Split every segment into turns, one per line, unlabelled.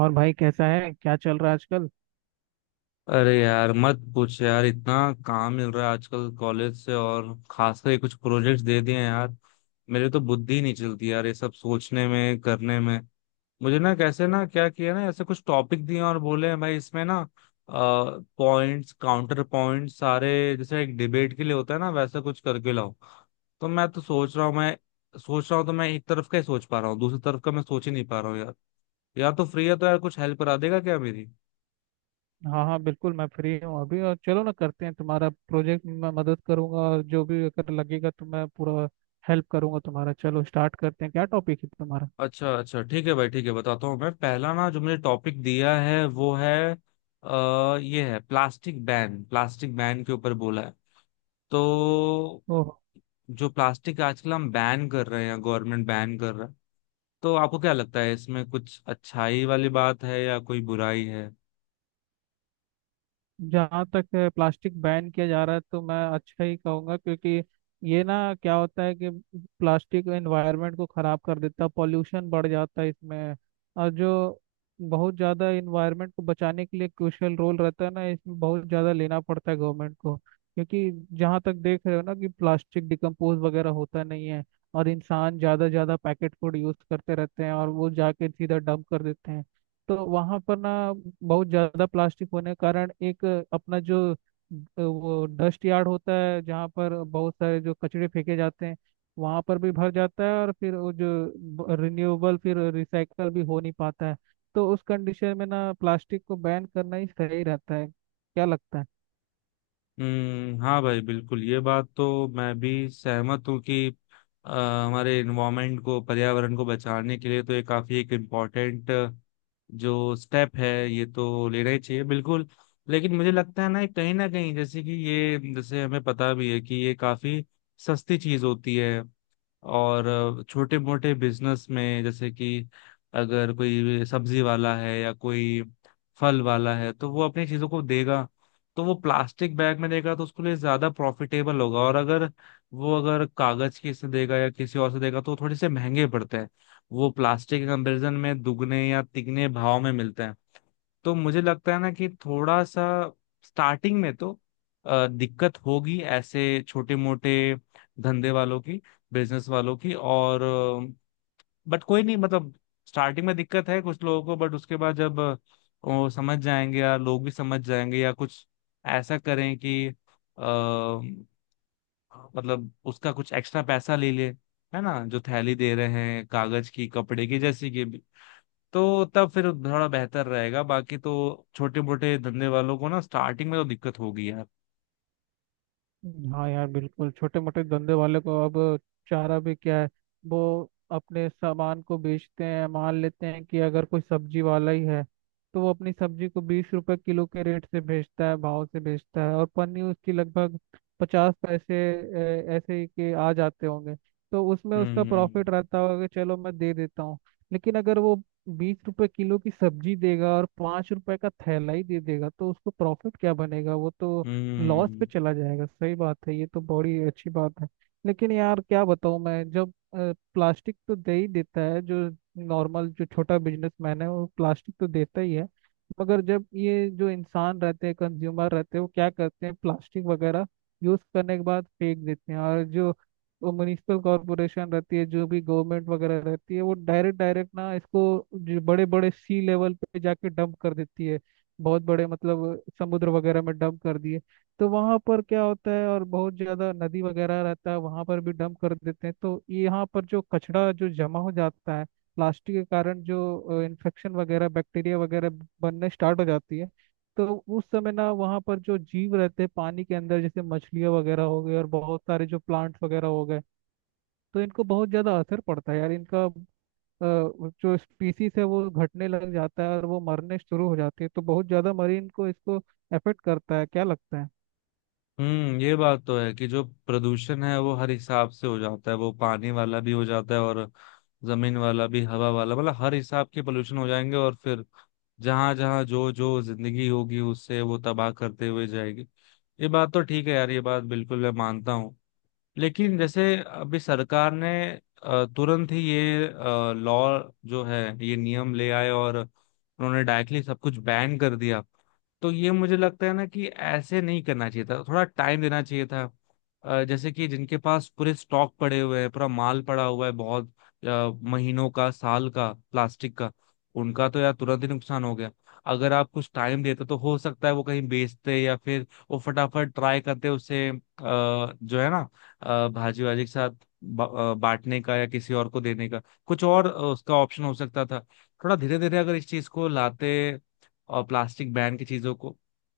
और भाई कैसा है, क्या चल रहा है आजकल?
अरे यार मत पूछ यार। इतना काम मिल रहा है आजकल कॉलेज से, और खासकर ये कुछ प्रोजेक्ट्स दे दिए हैं यार। मेरे तो बुद्धि नहीं चलती यार, ये सब सोचने में, करने में। मुझे ना कैसे ना क्या किया ना ऐसे कुछ टॉपिक दिए और बोले हैं, भाई इसमें ना पॉइंट्स काउंटर पॉइंट्स सारे, जैसे एक डिबेट के लिए होता है ना, वैसा कुछ करके लाओ। तो मैं तो सोच रहा हूँ मैं सोच रहा हूँ, तो मैं एक तरफ का ही सोच पा रहा हूँ, दूसरी तरफ का मैं सोच ही नहीं पा रहा हूँ यार। यार, तो फ्री है तो यार, कुछ हेल्प करा देगा क्या मेरी?
हाँ हाँ बिल्कुल, मैं फ्री हूँ अभी। और चलो ना, करते हैं तुम्हारा प्रोजेक्ट में मैं मदद करूंगा, और जो भी अगर लगेगा तो मैं पूरा हेल्प करूंगा तुम्हारा। चलो स्टार्ट करते हैं, क्या टॉपिक है तुम्हारा?
अच्छा अच्छा, ठीक है भाई, ठीक है, बताता हूँ। मैं पहला ना जो मुझे टॉपिक दिया है वो है, ये है प्लास्टिक बैन। प्लास्टिक बैन के ऊपर बोला है। तो
ओ।
जो प्लास्टिक आजकल हम बैन कर रहे हैं, गवर्नमेंट बैन कर रहा है, तो आपको क्या लगता है, इसमें कुछ अच्छाई वाली बात है या कोई बुराई है?
जहाँ तक है, प्लास्टिक बैन किया जा रहा है तो मैं अच्छा ही कहूँगा, क्योंकि ये ना क्या होता है कि प्लास्टिक एनवायरनमेंट को ख़राब कर देता है, पॉल्यूशन बढ़ जाता है इसमें। और जो बहुत ज़्यादा एनवायरनमेंट को बचाने के लिए क्रूशियल रोल रहता है ना, इसमें बहुत ज़्यादा लेना पड़ता है गवर्नमेंट को, क्योंकि जहाँ तक देख रहे हो ना कि प्लास्टिक डिकम्पोज वगैरह होता नहीं है। और इंसान ज़्यादा ज़्यादा पैकेट फूड यूज़ करते रहते हैं और वो जाके सीधा डंप कर देते हैं। तो वहां पर ना बहुत ज्यादा प्लास्टिक होने के कारण एक अपना जो वो डस्ट यार्ड होता है, जहाँ पर बहुत सारे जो कचरे फेंके जाते हैं वहां पर भी भर जाता है। और फिर वो जो रिन्यूएबल, फिर रिसाइकल भी हो नहीं पाता है। तो उस कंडीशन में ना प्लास्टिक को बैन करना ही सही रहता है, क्या लगता है?
हम्म। हाँ भाई बिल्कुल, ये बात तो मैं भी सहमत हूँ कि हमारे इन्वायरमेंट को, पर्यावरण को बचाने के लिए तो ये काफी एक इम्पोर्टेंट जो स्टेप है, ये तो लेना ही चाहिए बिल्कुल। लेकिन मुझे लगता है ना, कहीं ना कहीं, जैसे कि ये, जैसे हमें पता भी है कि ये काफी सस्ती चीज होती है। और छोटे मोटे बिजनेस में, जैसे कि अगर कोई सब्जी वाला है या कोई फल वाला है, तो वो अपनी चीजों को देगा, तो वो प्लास्टिक बैग में देगा, तो उसके लिए ज्यादा प्रॉफिटेबल होगा। और अगर वो अगर कागज की से देगा या किसी और से देगा तो थोड़े से महंगे पड़ते हैं। वो प्लास्टिक के कंपेरिजन में दुगने या तिगने भाव में मिलते हैं। तो मुझे लगता है ना कि थोड़ा सा स्टार्टिंग में तो दिक्कत होगी ऐसे छोटे मोटे धंधे वालों की, बिजनेस वालों की। और बट कोई नहीं, मतलब स्टार्टिंग में दिक्कत है कुछ लोगों को, बट उसके बाद जब वो समझ जाएंगे, या लोग भी समझ जाएंगे, या कुछ ऐसा करें कि अ, मतलब उसका कुछ एक्स्ट्रा पैसा ले ले, है ना, जो थैली दे रहे हैं कागज की, कपड़े की जैसी की, तो तब फिर थोड़ा बेहतर रहेगा। बाकी तो छोटे मोटे धंधे वालों को ना स्टार्टिंग में तो दिक्कत होगी यार।
हाँ यार बिल्कुल, छोटे मोटे धंधे वाले को अब चारा भी क्या है। वो अपने सामान को बेचते हैं, मान लेते हैं कि अगर कोई सब्जी वाला ही है तो वो अपनी सब्जी को 20 रुपए किलो के रेट से बेचता है, भाव से बेचता है, और पन्नी उसकी लगभग 50 पैसे ऐसे ही के आ जाते होंगे। तो उसमें उसका
हम्म
प्रॉफिट रहता होगा कि चलो मैं दे देता हूँ। लेकिन अगर वो 20 रुपए किलो की सब्जी देगा और 5 रुपए का थैला ही दे देगा तो उसको प्रॉफिट क्या बनेगा, वो तो लॉस
हम्म
पे चला जाएगा। सही बात है, ये तो बड़ी अच्छी बात है। लेकिन यार क्या बताऊँ मैं, जब प्लास्टिक तो दे ही देता है जो नॉर्मल जो छोटा बिजनेसमैन है वो प्लास्टिक तो देता ही है। मगर जब ये जो इंसान रहते हैं, कंज्यूमर रहते हैं, वो क्या करते हैं प्लास्टिक वगैरह यूज करने के बाद फेंक देते हैं। और जो म्युनिसिपल कॉरपोरेशन रहती है, जो भी गवर्नमेंट वगैरह रहती है, वो डायरेक्ट डायरेक्ट ना इसको जो बड़े बड़े सी लेवल पे जाके डंप कर देती है। बहुत बड़े मतलब समुद्र वगैरह में डंप कर दिए तो वहां पर क्या होता है। और बहुत ज्यादा नदी वगैरह रहता है, वहां पर भी डंप कर देते हैं तो यहाँ पर जो कचरा जो जमा हो जाता है प्लास्टिक के कारण, जो इन्फेक्शन वगैरह बैक्टीरिया वगैरह बनने स्टार्ट हो जाती है। तो उस समय ना वहाँ पर जो जीव रहते हैं पानी के अंदर, जैसे मछलियाँ वगैरह हो गई और बहुत सारे जो प्लांट्स वगैरह हो गए, तो इनको बहुत ज्यादा असर पड़ता है यार। इनका जो स्पीसीज है वो घटने लग जाता है और वो मरने शुरू हो जाती है। तो बहुत ज्यादा मरीन को इसको अफेक्ट करता है, क्या लगता है?
हम्म। ये बात तो है कि जो प्रदूषण है वो हर हिसाब से हो जाता है। वो पानी वाला भी हो जाता है, और जमीन वाला भी, हवा वाला, मतलब हर हिसाब के पोल्यूशन हो जाएंगे। और फिर जहां जहां जो जो जिंदगी होगी उससे वो तबाह करते हुए जाएगी। ये बात तो ठीक है यार, ये बात बिल्कुल मैं मानता हूँ। लेकिन जैसे अभी सरकार ने तुरंत ही ये लॉ जो है, ये नियम ले आए और उन्होंने डायरेक्टली सब कुछ बैन कर दिया। तो ये मुझे लगता है ना कि ऐसे नहीं करना चाहिए था, थोड़ा टाइम देना चाहिए था। जैसे कि जिनके पास पूरे स्टॉक पड़े हुए हैं, पूरा माल पड़ा हुआ है, बहुत अ, महीनों का, साल का प्लास्टिक का, उनका तो यार तुरंत ही नुकसान हो गया। अगर आप कुछ टाइम देते तो हो सकता है वो कहीं बेचते, या फिर वो फटाफट ट्राई करते उसे, जो है ना, भाजी वाजी के साथ बांटने का या किसी और को देने का, कुछ और उसका ऑप्शन हो सकता था। थोड़ा धीरे धीरे अगर इस चीज को लाते, और प्लास्टिक बैन की चीजों को,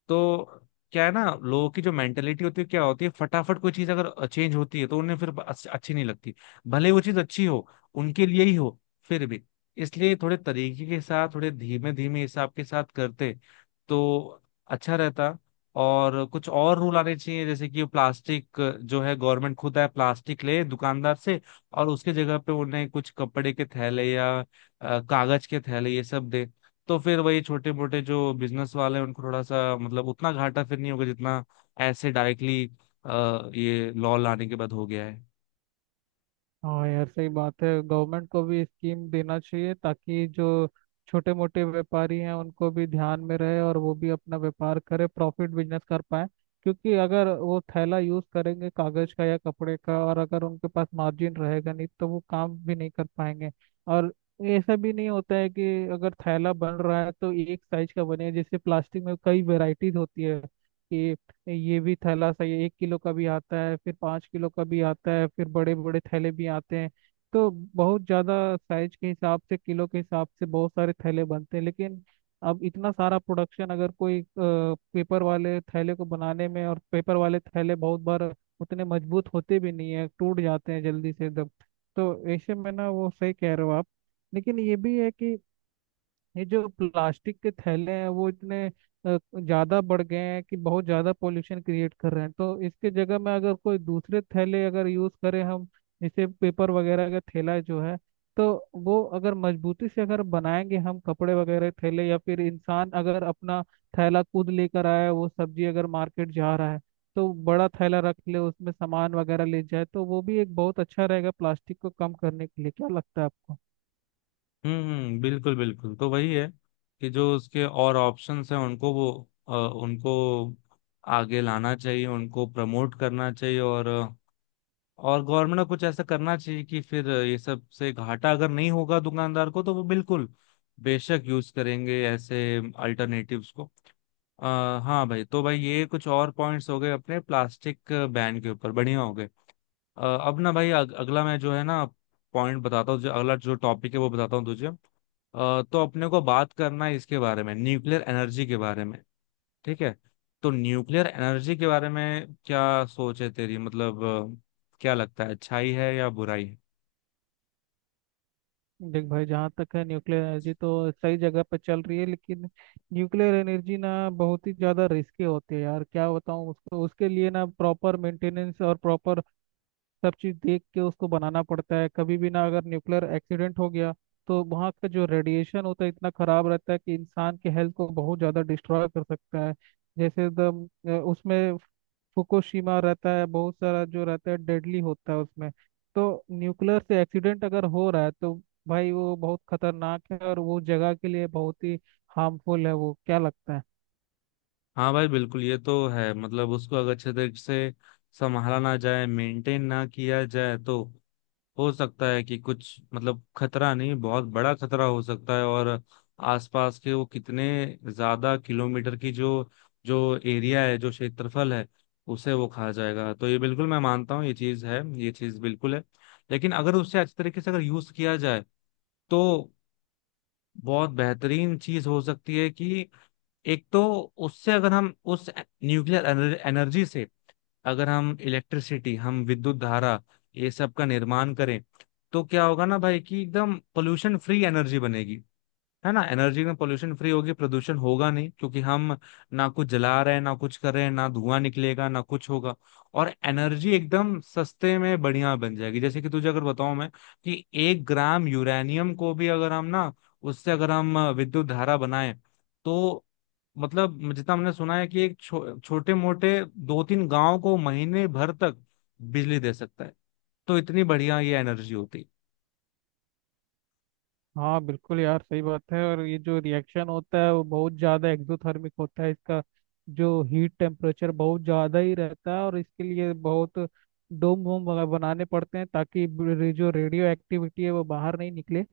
तो क्या है ना, लोगों की जो मेंटेलिटी होती है क्या होती है, फटाफट कोई चीज अगर चेंज होती है तो उन्हें फिर अच्छी नहीं लगती। भले वो चीज अच्छी हो, उनके लिए ही हो, फिर भी। इसलिए थोड़े तरीके के साथ, थोड़े धीमे धीमे हिसाब के साथ करते तो अच्छा रहता। और कुछ और रूल आने चाहिए, जैसे कि प्लास्टिक जो है, गवर्नमेंट खुद आए प्लास्टिक ले दुकानदार से, और उसके जगह पे उन्हें कुछ कपड़े के थैले या कागज के थैले ये सब दे। तो फिर वही छोटे मोटे जो बिजनेस वाले हैं उनको थोड़ा सा, मतलब उतना घाटा फिर नहीं होगा, जितना ऐसे डायरेक्टली ये लॉ लाने के बाद हो गया है।
हाँ यार सही बात है, गवर्नमेंट को भी स्कीम देना चाहिए ताकि जो छोटे मोटे व्यापारी हैं उनको भी ध्यान में रहे और वो भी अपना व्यापार करे, प्रॉफिट बिजनेस कर पाए। क्योंकि अगर वो थैला यूज करेंगे कागज का या कपड़े का और अगर उनके पास मार्जिन रहेगा नहीं तो वो काम भी नहीं कर पाएंगे। और ऐसा भी नहीं होता है कि अगर थैला बन रहा है तो एक साइज का बने। जैसे प्लास्टिक में कई वेराइटीज होती है कि ये भी थैला सही है, 1 किलो का भी आता है, फिर 5 किलो का भी आता है, फिर बड़े बड़े थैले भी आते हैं। तो बहुत ज़्यादा साइज के हिसाब से, किलो के हिसाब से बहुत सारे थैले बनते हैं। लेकिन अब इतना सारा प्रोडक्शन अगर कोई पेपर वाले थैले को बनाने में, और पेपर वाले थैले बहुत बार उतने मजबूत होते भी नहीं है, टूट जाते हैं जल्दी से एकदम। तो ऐसे में ना वो सही कह रहे हो आप। लेकिन ये भी है कि ये जो प्लास्टिक के थैले हैं वो इतने ज्यादा बढ़ गए हैं कि बहुत ज्यादा पोल्यूशन क्रिएट कर रहे हैं, तो इसके जगह में अगर कोई दूसरे थैले अगर यूज करें हम, जैसे पेपर वगैरह का थैला जो है, तो वो अगर मजबूती से अगर बनाएंगे हम, कपड़े वगैरह के थैले, या फिर इंसान अगर अपना थैला खुद लेकर आया, वो सब्जी अगर मार्केट जा रहा है तो बड़ा थैला रख ले, उसमें सामान वगैरह ले जाए, तो वो भी एक बहुत अच्छा रहेगा प्लास्टिक को कम करने के लिए। क्या लगता है आपको?
बिल्कुल बिल्कुल, तो वही है कि जो उसके और ऑप्शंस हैं उनको वो, उनको आगे लाना चाहिए, उनको प्रमोट करना चाहिए। और गवर्नमेंट को कुछ ऐसा करना चाहिए कि फिर ये सब से घाटा अगर नहीं होगा दुकानदार को, तो वो बिल्कुल बेशक यूज करेंगे ऐसे अल्टरनेटिव्स को। हाँ भाई, तो भाई ये कुछ और पॉइंट्स हो गए अपने प्लास्टिक बैन के ऊपर, बढ़िया हो गए। अ, अब ना भाई, अगला मैं जो है ना पॉइंट बताता हूँ, जो अगला जो टॉपिक है वो बताता हूँ तुझे। तो अपने को बात करना है इसके बारे में, न्यूक्लियर एनर्जी के बारे में। ठीक है? तो न्यूक्लियर एनर्जी के बारे में क्या सोच है तेरी, मतलब क्या लगता है, अच्छाई है या बुराई है?
देख भाई, जहाँ तक है न्यूक्लियर एनर्जी तो सही जगह पे चल रही है, लेकिन न्यूक्लियर एनर्जी ना बहुत ही ज़्यादा रिस्की होती है यार, क्या बताऊँ उसको। उसके लिए ना प्रॉपर मेंटेनेंस और प्रॉपर सब चीज़ देख के उसको बनाना पड़ता है। कभी भी ना अगर न्यूक्लियर एक्सीडेंट हो गया तो वहाँ का जो रेडिएशन होता है इतना ख़राब रहता है कि इंसान के हेल्थ को बहुत ज़्यादा डिस्ट्रॉय कर सकता है। जैसे द उसमें फुकुशिमा रहता है, बहुत सारा जो रहता है डेडली होता है उसमें। तो न्यूक्लियर से एक्सीडेंट अगर हो रहा है तो भाई वो बहुत खतरनाक है और वो जगह के लिए बहुत ही हार्मफुल है वो। क्या लगता है?
हाँ भाई बिल्कुल, ये तो है, मतलब उसको अगर अच्छे तरीके से संभाला ना जाए, मेंटेन ना किया जाए, तो हो सकता है कि कुछ मतलब खतरा नहीं, बहुत बड़ा खतरा हो सकता है। और आसपास के वो कितने ज्यादा किलोमीटर की जो जो एरिया है, जो क्षेत्रफल है, उसे वो खा जाएगा। तो ये बिल्कुल मैं मानता हूँ, ये चीज है, ये चीज बिल्कुल है। लेकिन अगर उससे अच्छे तरीके से अगर यूज किया जाए तो बहुत बेहतरीन चीज हो सकती है। कि एक तो उससे अगर हम उस न्यूक्लियर एनर्जी से अगर हम इलेक्ट्रिसिटी, हम विद्युत धारा ये सब का निर्माण करें, तो क्या होगा ना भाई, कि एकदम पोल्यूशन फ्री एनर्जी बनेगी। है ना, एनर्जी में पोल्यूशन फ्री होगी, प्रदूषण होगा नहीं, क्योंकि हम ना कुछ जला रहे हैं ना कुछ कर रहे हैं, ना धुआं निकलेगा ना कुछ होगा। और एनर्जी एकदम सस्ते में बढ़िया बन जाएगी। जैसे कि तुझे अगर बताऊं मैं कि एक ग्राम यूरेनियम को भी अगर हम ना, उससे अगर हम विद्युत धारा बनाए, तो मतलब जितना हमने सुना है कि एक छोटे मोटे दो तीन गांव को महीने भर तक बिजली दे सकता है। तो इतनी बढ़िया ये एनर्जी होती।
हाँ बिल्कुल यार सही बात है, और ये जो रिएक्शन होता है वो बहुत ज़्यादा एक्सोथर्मिक होता है इसका। जो हीट टेम्परेचर बहुत ज़्यादा ही रहता है, और इसके लिए बहुत डोम वोम वगैरह बनाने पड़ते हैं ताकि जो रेडियो एक्टिविटी है वो बाहर नहीं निकले।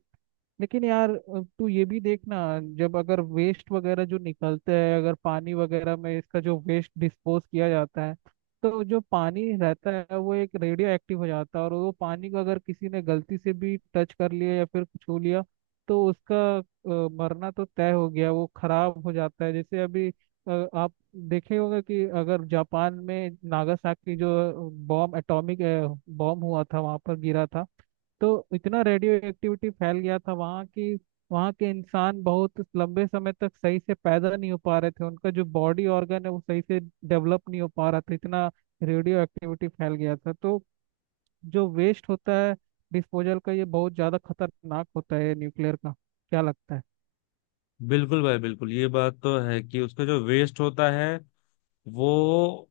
लेकिन यार तू ये भी देखना, जब अगर वेस्ट वगैरह जो निकलते हैं, अगर पानी वगैरह में इसका जो वेस्ट डिस्पोज किया जाता है, तो जो पानी रहता है वो एक रेडियो एक्टिव हो जाता है। और वो पानी को अगर किसी ने गलती से भी टच कर लिया या फिर छू लिया तो उसका मरना तो तय हो गया, वो खराब हो जाता है। जैसे अभी आप देखे होगा कि अगर जापान में नागासाकी जो बॉम्ब, एटॉमिक बॉम्ब हुआ था वहां पर गिरा था, तो इतना रेडियो एक्टिविटी फैल गया था वहाँ कि वहाँ के इंसान बहुत लंबे समय तक सही से पैदा नहीं हो पा रहे थे, उनका जो बॉडी ऑर्गन है वो सही से डेवलप नहीं हो पा रहा था। इतना रेडियो एक्टिविटी फैल गया था। तो जो वेस्ट होता है डिस्पोजल का, ये बहुत ज़्यादा खतरनाक होता है न्यूक्लियर का। क्या लगता है?
बिल्कुल भाई बिल्कुल, ये बात तो है कि उसका जो वेस्ट होता है वो,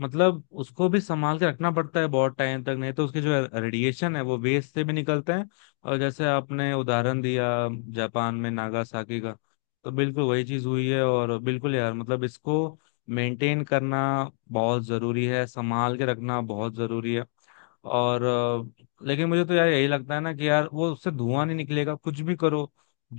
मतलब उसको भी संभाल के रखना पड़ता है बहुत टाइम तक, नहीं तो उसके जो रेडिएशन है वो वेस्ट से भी निकलते हैं। और जैसे आपने उदाहरण दिया जापान में नागासाकी का, तो बिल्कुल वही चीज हुई है। और बिल्कुल यार, मतलब इसको मेंटेन करना बहुत जरूरी है, संभाल के रखना बहुत जरूरी है। और लेकिन मुझे तो यार यही लगता है ना कि यार वो उससे धुआं नहीं निकलेगा कुछ भी करो।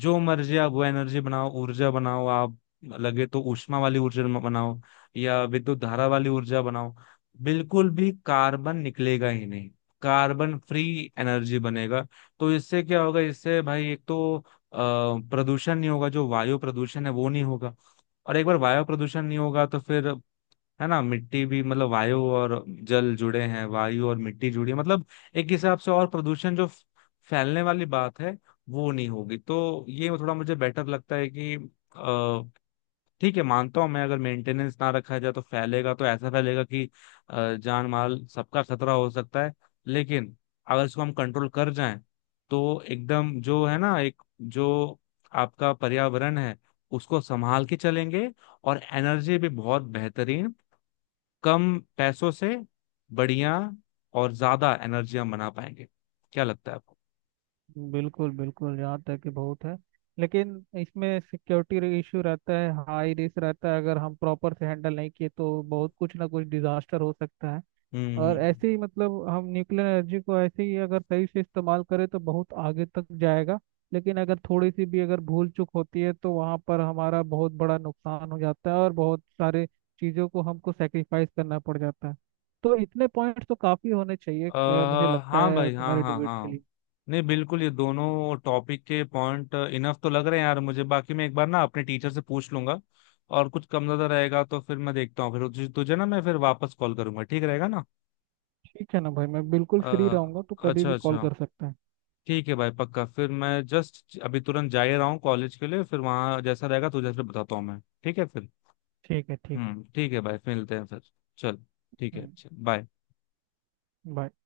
जो मर्जी आप वो एनर्जी बनाओ, ऊर्जा बनाओ आप, लगे तो ऊष्मा वाली ऊर्जा बनाओ या विद्युत धारा वाली ऊर्जा बनाओ, बिल्कुल भी कार्बन निकलेगा ही नहीं। कार्बन फ्री एनर्जी बनेगा। तो इससे क्या होगा, इससे भाई एक तो प्रदूषण नहीं होगा, जो वायु प्रदूषण है वो नहीं होगा। और एक बार वायु प्रदूषण नहीं होगा तो फिर, है ना, मिट्टी भी, मतलब वायु और जल जुड़े हैं, वायु और मिट्टी जुड़ी है, मतलब एक हिसाब से और प्रदूषण जो फैलने वाली बात है वो नहीं होगी। तो ये थोड़ा मुझे बेटर लगता है कि अ, ठीक है, मानता हूँ मैं अगर मेंटेनेंस ना रखा जाए तो फैलेगा, तो ऐसा फैलेगा कि जान माल सबका खतरा हो सकता है। लेकिन अगर इसको हम कंट्रोल कर जाएं तो एकदम जो है ना, एक जो आपका पर्यावरण है उसको संभाल के चलेंगे, और एनर्जी भी बहुत बेहतरीन, कम पैसों से बढ़िया और ज्यादा एनर्जी हम बना पाएंगे। क्या लगता है आपको?
बिल्कुल बिल्कुल, यहाँ तक कि बहुत है, लेकिन इसमें सिक्योरिटी इशू रहता है, हाई रिस्क रहता है। अगर हम प्रॉपर से हैंडल नहीं किए तो बहुत कुछ ना कुछ डिजास्टर हो सकता है।
हम्म हम्म,
और
हम्म।
ऐसे ही मतलब हम न्यूक्लियर एनर्जी को ऐसे ही अगर सही से इस्तेमाल करें तो बहुत आगे तक जाएगा। लेकिन अगर थोड़ी सी भी अगर भूल चूक होती है तो वहाँ पर हमारा बहुत बड़ा नुकसान हो जाता है और बहुत सारे चीज़ों को हमको सेक्रीफाइस करना पड़ जाता है। तो इतने पॉइंट्स तो काफ़ी होने चाहिए,
अ
मुझे लगता
हाँ
है
भाई, हाँ
तुम्हारे
हाँ
डिबेट के
हाँ।
लिए।
नहीं बिल्कुल, ये दोनों टॉपिक के पॉइंट इनफ तो लग रहे हैं यार मुझे। बाकी मैं एक बार ना अपने टीचर से पूछ लूंगा, और कुछ कम ज्यादा रहेगा तो फिर मैं देखता हूँ। फिर तुझे ना मैं फिर वापस कॉल करूंगा, ठीक रहेगा ना?
ठीक है ना भाई, मैं बिल्कुल
अ,
फ्री रहूंगा तो कभी
अच्छा
भी कॉल
अच्छा,
कर सकता है।
ठीक है भाई। पक्का फिर मैं जस्ट अभी तुरंत जा ही रहा हूँ कॉलेज के लिए, फिर वहाँ जैसा रहेगा तुझे फिर बताता हूँ मैं, ठीक है फिर?
ठीक है, ठीक है।
हम्म, ठीक है भाई, फिर मिलते हैं फिर। चल, ठीक है,
हम्म।
चल बाय।
बाय।